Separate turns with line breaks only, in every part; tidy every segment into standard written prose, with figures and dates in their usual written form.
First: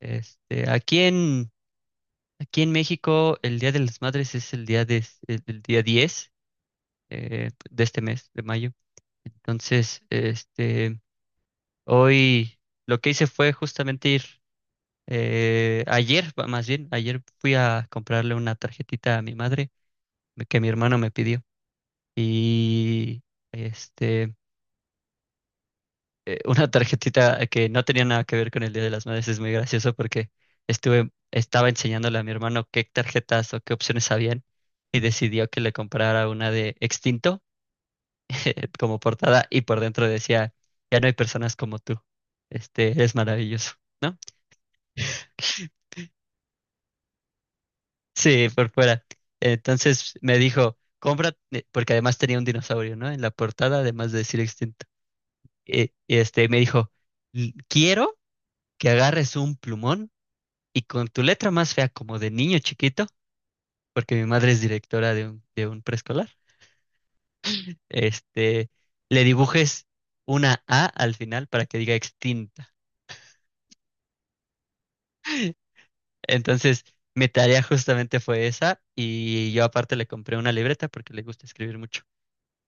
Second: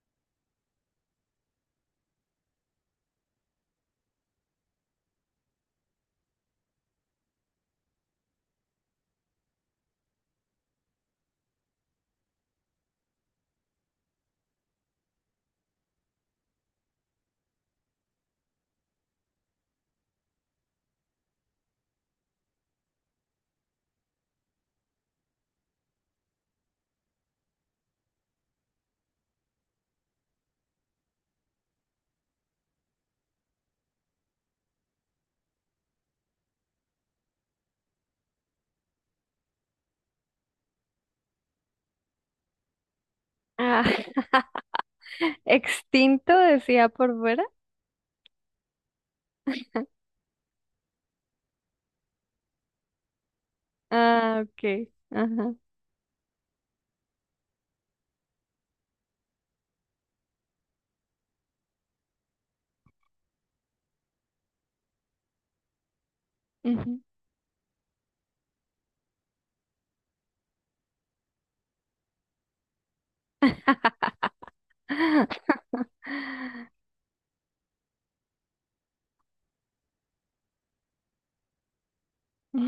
Este, aquí en, aquí en México, el Día de las Madres es el día 10 de este mes, de mayo. Entonces, hoy lo que hice fue justamente ayer, más bien, ayer fui a comprarle una tarjetita a mi madre que mi hermano me pidió. Y este, una tarjetita que no tenía nada que ver con el Día de las Madres. Es muy gracioso porque estaba enseñándole a mi hermano qué tarjetas o qué opciones habían y decidió que le comprara una de Extinto como portada y por dentro decía, ya no hay personas como tú. Eres maravilloso.
Ah, extinto decía por fuera.
Sí, por fuera. Entonces me dijo, compra, porque además tenía un dinosaurio, ¿no? En la portada, además de decir
Ah,
Extinto.
ok. Ajá.
Y me dijo: Quiero que agarres un plumón y con tu letra más fea, como de niño chiquito, porque mi madre es directora de un preescolar,
Ujú.
este, le dibujes una A al final para que diga extinta." Entonces, mi tarea justamente fue esa, y yo aparte le compré una libreta porque le gusta escribir mucho,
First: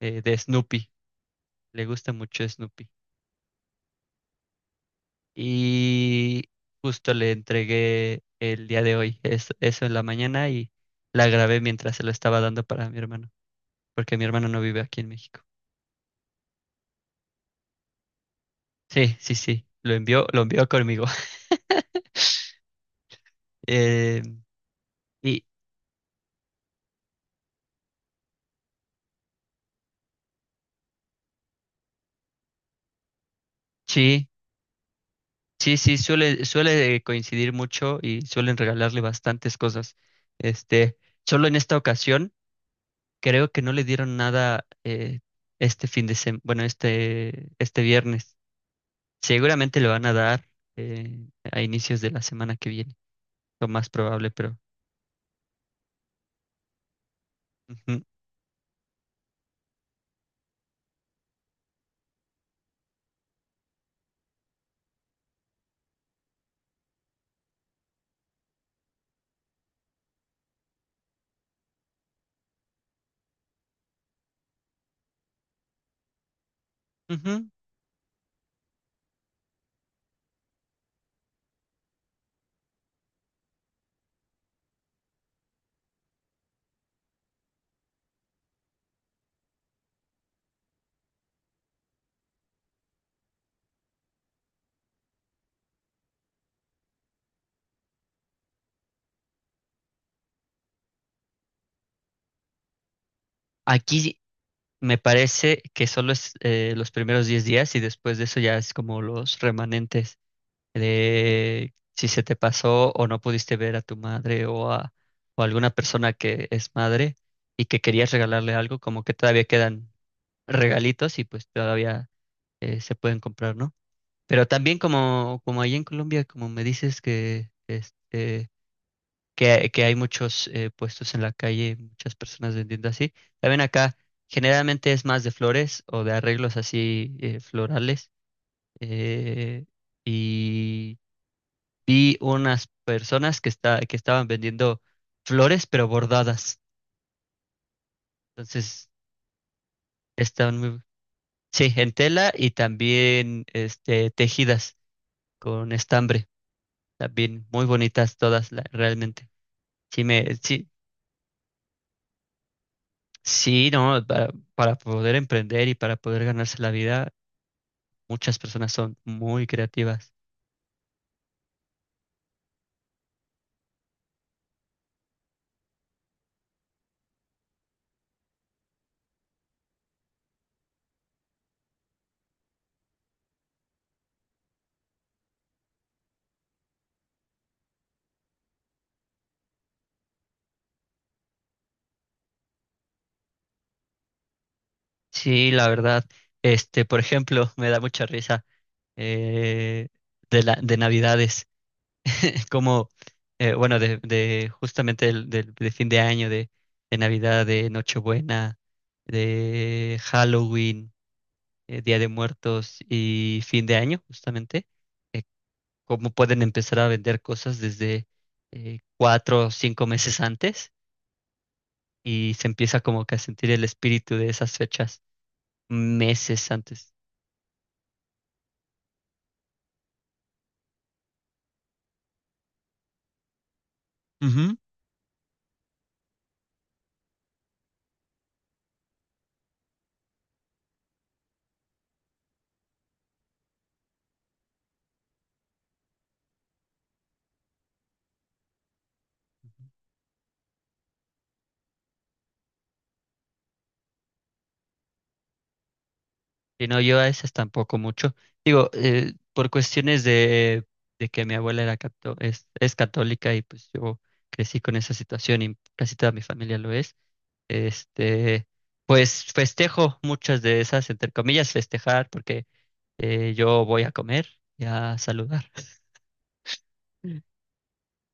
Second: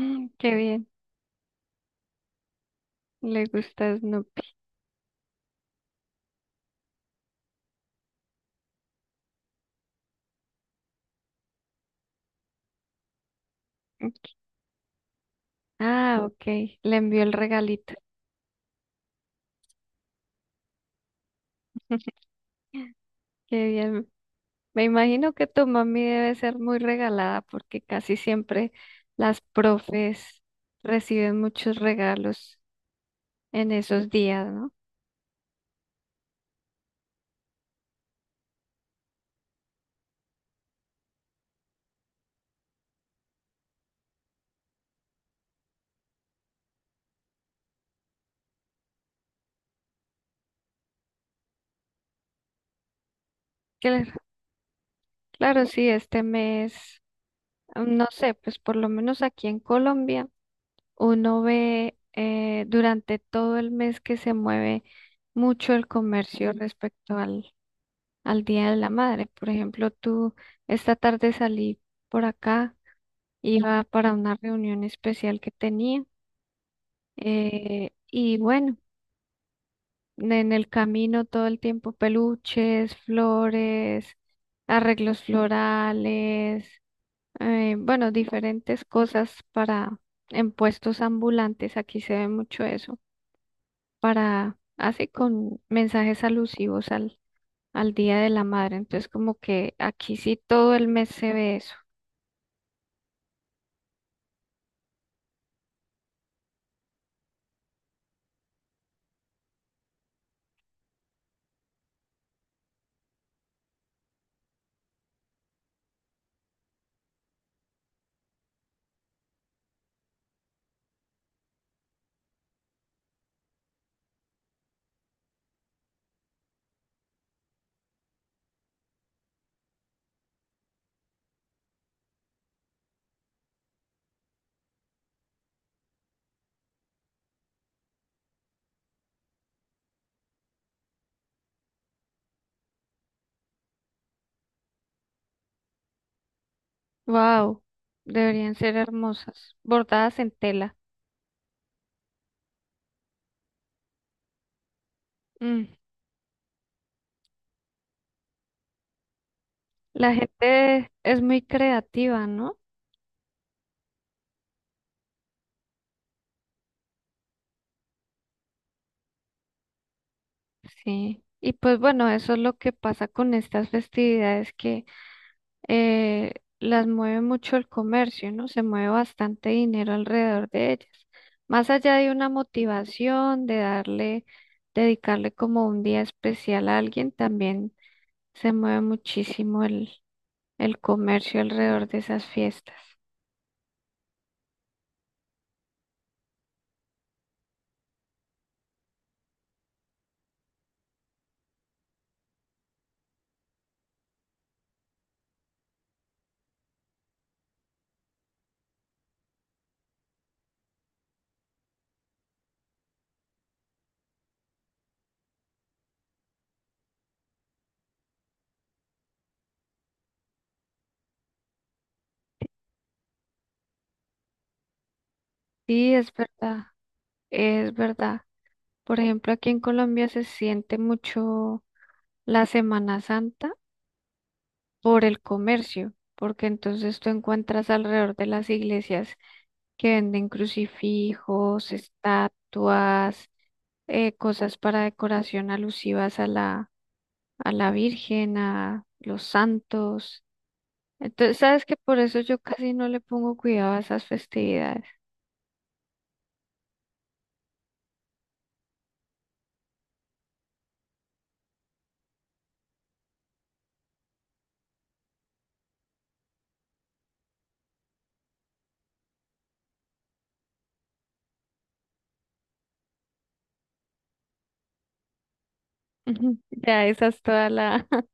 de
qué bien.
Snoopy, le gusta mucho Snoopy.
Le gusta Snoopy.
Y justo le entregué el día de hoy, eso en la mañana, y la grabé mientras se lo estaba dando para mi hermano, porque mi hermano no vive aquí en México.
Ah, ok. Le envió el regalito.
Sí, sí, sí, lo envió conmigo.
Qué bien.
Eh,
Me imagino
y
que tu mami debe ser muy regalada porque casi siempre las profes reciben muchos regalos en esos
sí,
días, ¿no?
sí, sí, suele coincidir mucho y suelen regalarle bastantes cosas. Este, Solo en esta ocasión, creo que no le dieron nada este fin de semana, bueno, este viernes. Seguramente le van a dar eh, a inicios de la semana que viene, lo más
Claro,
probable, pero
claro, sí, este mes,
ujú,
no sé, pues por lo menos aquí en Colombia. Uno ve durante todo el mes que se mueve mucho el comercio respecto al, al Día de la Madre. Por ejemplo, tú esta tarde salí por acá, iba para una reunión especial que tenía
ujú.
y bueno, en el camino todo el tiempo peluches, flores, arreglos florales, bueno, diferentes cosas para en puestos ambulantes. Aquí se ve mucho eso. Para, hace con mensajes alusivos al, al Día de la Madre. Entonces, como que aquí sí todo el mes se ve eso.
Aquí me parece que solo es los primeros 10 días y después de eso ya es como los remanentes de si se te pasó o no pudiste ver a tu madre o alguna persona que es madre y que querías regalarle algo, como que todavía quedan regalitos y pues todavía se pueden comprar, ¿no? Pero también como, allí en Colombia, como me dices que, que hay muchos puestos en la calle, muchas personas vendiendo así, también acá generalmente es más de flores o de arreglos así florales. eh, y vi unas personas que estaban vendiendo flores, pero bordadas.
Wow, deberían ser
Entonces,
hermosas, bordadas en
están
tela.
muy. Sí, en tela y también tejidas
Mm.
con estambre. También muy bonitas todas, realmente. Sí,
La
sí,
gente es muy creativa, ¿no?
sí, no, para poder emprender y para poder ganarse la vida, muchas personas son muy creativas.
Sí. Y pues bueno, eso es lo que pasa con estas festividades que eh, las mueve mucho el comercio, ¿no? Se mueve bastante dinero alrededor de ellas. Más allá de una motivación, de darle, dedicarle como un día especial a alguien, también se mueve muchísimo el comercio alrededor de esas fiestas.
Sí, la verdad. Por ejemplo, me da mucha risa eh, de Navidades. Como, bueno, de justamente de fin de año, de Navidad, de Nochebuena, de Halloween, Día de Muertos y fin de año, justamente, eh, cómo pueden empezar a vender cosas desde 4 o 5 meses antes y se empieza como que a sentir el espíritu de esas fechas
Sí, es
meses
verdad,
antes.
es verdad. Por ejemplo, aquí en Colombia se siente mucho la Semana Santa por el comercio, porque entonces tú encuentras alrededor de las iglesias que venden crucifijos, estatuas, cosas para decoración alusivas a la Virgen, a los santos. Entonces, sabes que por eso yo casi no le pongo cuidado a esas festividades.
Y no, yo a esas tampoco mucho. Digo, por cuestiones de que mi abuela es católica y pues yo crecí con esa situación y casi toda mi familia lo es. Este, pues festejo muchas de esas, entre comillas, festejar, porque yo voy a comer y a saludar.
Ujú. Ya esa es toda la,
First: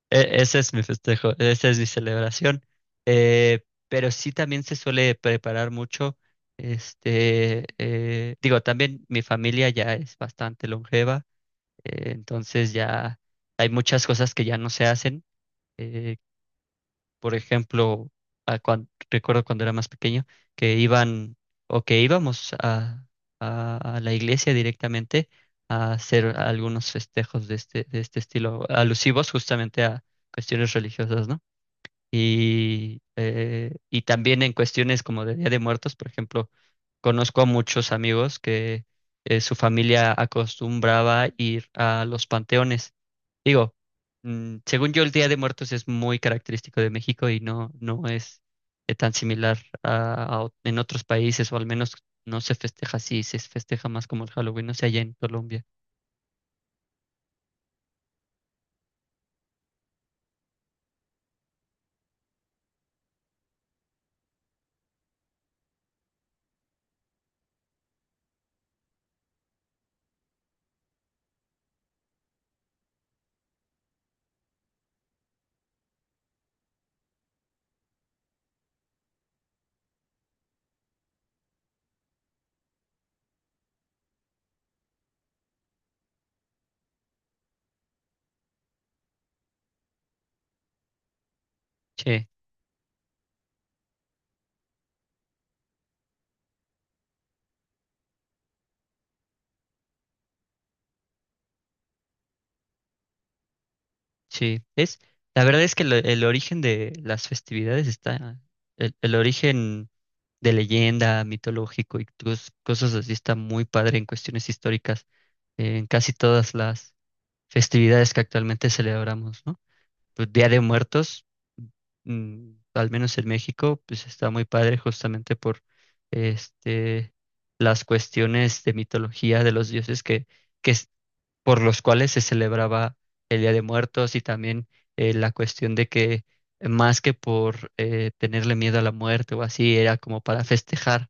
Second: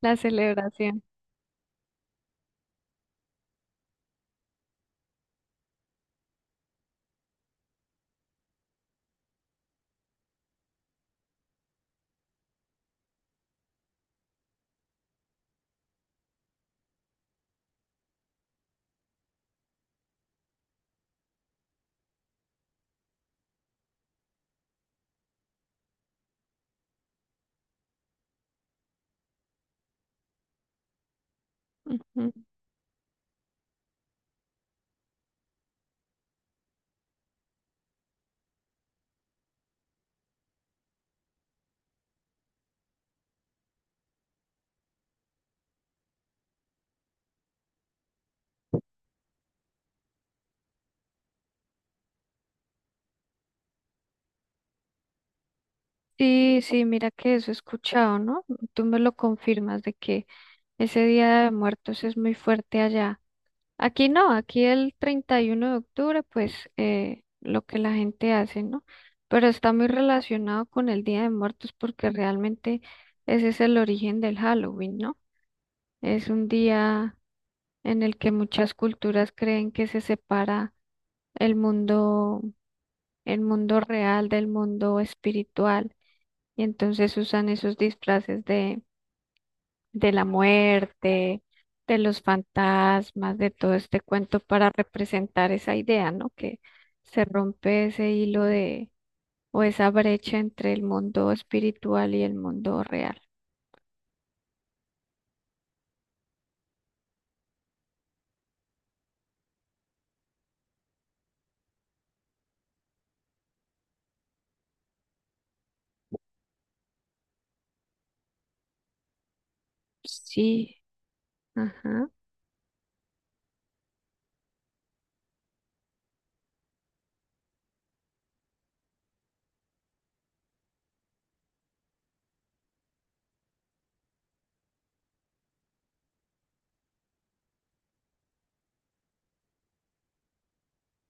la
Ese es mi
celebración.
festejo, esa es mi celebración. Eh, pero sí también se suele preparar mucho. Digo, también mi familia ya es bastante longeva, entonces ya hay muchas cosas que ya no se hacen. Eh, por ejemplo, recuerdo cuando era más pequeño que iban o que íbamos a la iglesia directamente a hacer algunos festejos de este estilo, alusivos justamente a cuestiones religiosas, ¿no?
Ujú.
Y también en cuestiones como de Día de Muertos, por ejemplo, conozco a muchos amigos que su familia acostumbraba ir a los panteones. Digo, según yo, el Día de Muertos es muy característico de México y no, no es tan similar en otros países, o al menos no se festeja así, se festeja más como el Halloween, no sé, allá en Colombia.
Sí, sí, mira que eso he escuchado, ¿no? Tú me lo confirmas de que ese Día de Muertos es muy fuerte allá. Aquí no, aquí el 31 de octubre, pues lo que la gente hace, ¿no? Pero está muy relacionado con el Día de Muertos porque realmente ese es el origen del Halloween, ¿no? Es un día en el que muchas culturas creen que se separa el mundo, el mundo real del mundo espiritual y entonces usan esos disfraces de la muerte, de los
Sí,
fantasmas, de todo este cuento para representar esa idea, ¿no? Que se rompe ese hilo de, o esa brecha entre el mundo espiritual y el mundo real.
sí. La verdad es que el origen de las festividades está, el origen de leyenda, mitológico y cosas así. Está muy padre en cuestiones históricas, en casi todas las festividades que actualmente celebramos, ¿no? Pues Día de
Sí,
Muertos,
ajá,
al menos en México, pues está muy padre justamente por este, las cuestiones de mitología de los dioses que es- por los cuales se celebraba el Día de Muertos y también la cuestión de que más que por tenerle miedo a la muerte o así, era como para festejar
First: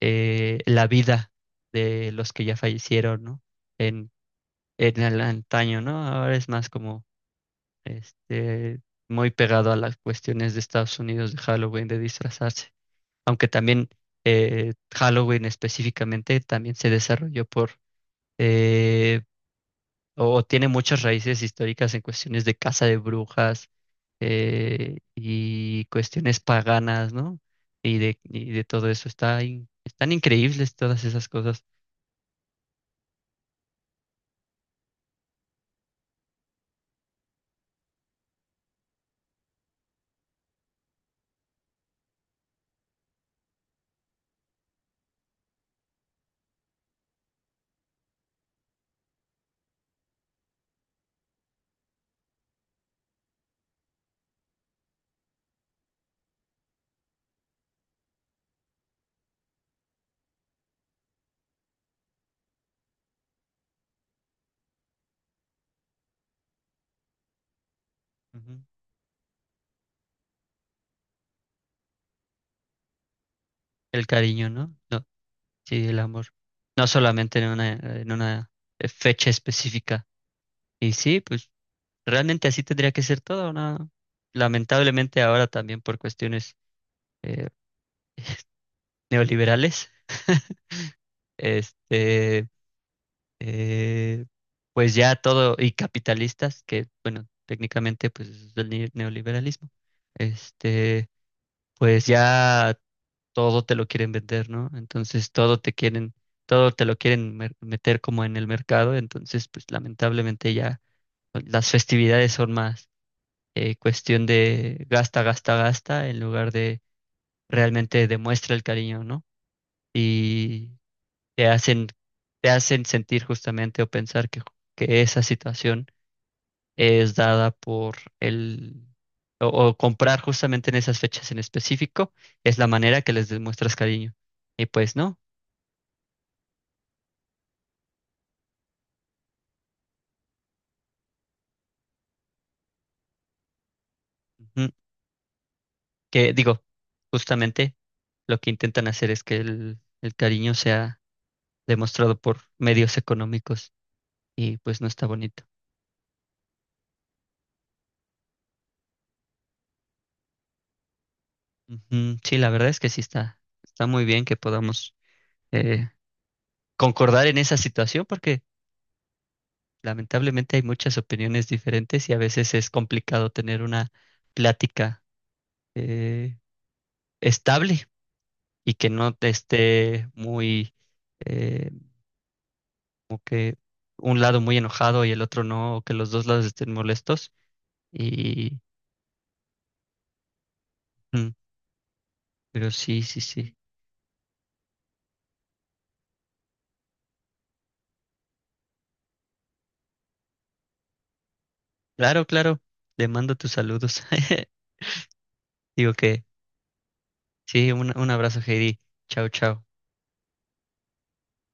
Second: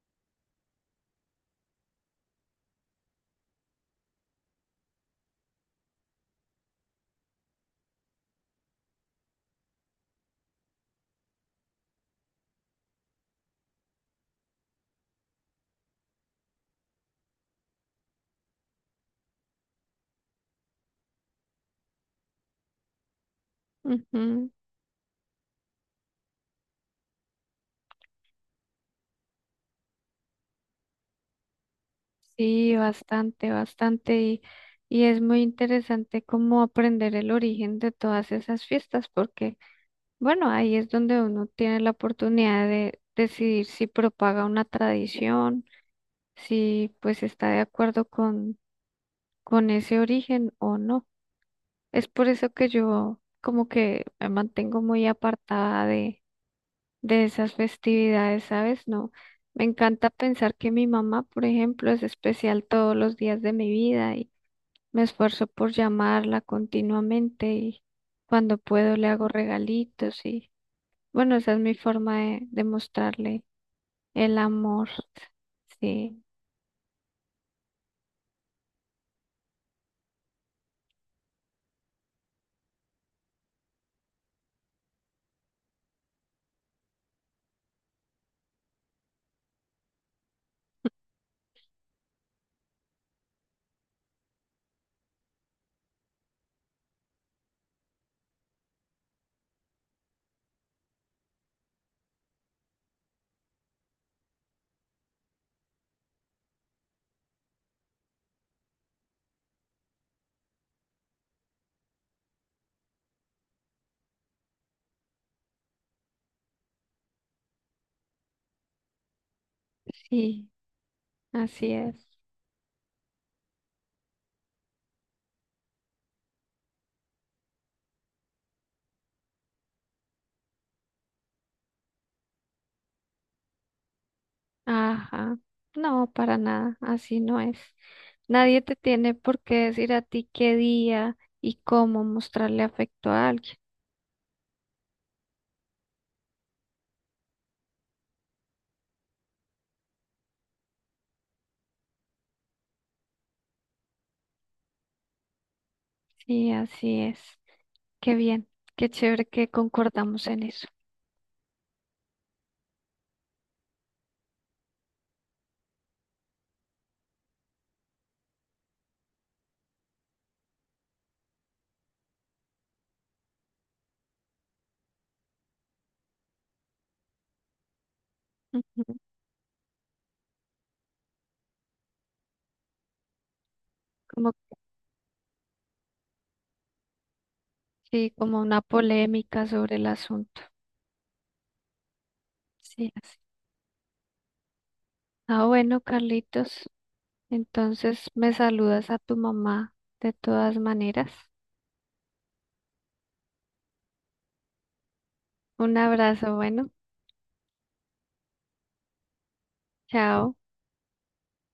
la vida de los que ya fallecieron, ¿no? En, en el antaño, ¿no? Ahora es más como este, muy pegado a las cuestiones de Estados Unidos, de Halloween, de disfrazarse. Aunque también Halloween específicamente también se desarrolló eh, o tiene muchas raíces históricas en cuestiones de caza de brujas
ujú.
y cuestiones paganas, ¿no? Y de todo eso. Está están increíbles todas esas cosas.
Sí, bastante, bastante. Y es muy interesante cómo aprender el origen de todas esas fiestas, porque, bueno, ahí es donde uno tiene la oportunidad de decidir si propaga una tradición si pues está de acuerdo con ese origen o no. Es por eso que yo como que me mantengo muy apartada de esas festividades, ¿sabes? No, me encanta pensar que mi mamá, por ejemplo, es especial todos los días de mi vida y me esfuerzo por llamarla continuamente y cuando
Ujú.
puedo le hago regalitos y bueno, esa es mi forma de mostrarle
El
el
cariño, ¿no?
amor.
No, sí, el
Sí,
amor. No solamente en una fecha específica. Y sí, pues realmente así tendría que ser todo, ¿no? Lamentablemente ahora también por cuestiones eh, neoliberales, este, eh, pues ya todo, y capitalistas, que bueno, técnicamente pues es el neoliberalismo, este, pues ya todo te lo quieren vender, ¿no? Entonces todo te quieren, todo te lo quieren meter como en el mercado, entonces pues lamentablemente ya pues, las festividades son más cuestión de gasta, gasta, gasta, en lugar de realmente demuestra el cariño, ¿no?
sí,
Y te
así
hacen,
es.
te hacen sentir justamente o pensar que esa situación es dada por el. O comprar justamente en esas fechas en específico es la manera que les demuestras cariño. Y pues no.
Ajá, no, para nada, así no es. Nadie te tiene por qué decir a ti qué día y cómo mostrarle afecto a alguien.
Ujú. Que digo, justamente lo que intentan hacer es que el cariño sea demostrado por medios económicos y pues no está bonito.
Sí, así es. Qué bien, qué chévere que concordamos en eso.
Ujú, sí, la verdad es que sí está muy bien que podamos eh, concordar en esa situación porque lamentablemente hay muchas opiniones diferentes y a veces es complicado tener una plática eh, estable y que
Ujú.
no te esté muy, eh, como que un
Como,
lado muy enojado y el otro no, o que los dos lados estén molestos.
sí, como una
Y,
polémica sobre el asunto.
mm, pero
Sí,
sí,
así.
sí, sí.
Ah, bueno, Carlitos, entonces me saludas a tu mamá de todas maneras.
Claro, claro. Le mando tus saludos.
Un
Digo que
abrazo, bueno,
sí, un abrazo, Heidi. Chao, chao.
chao.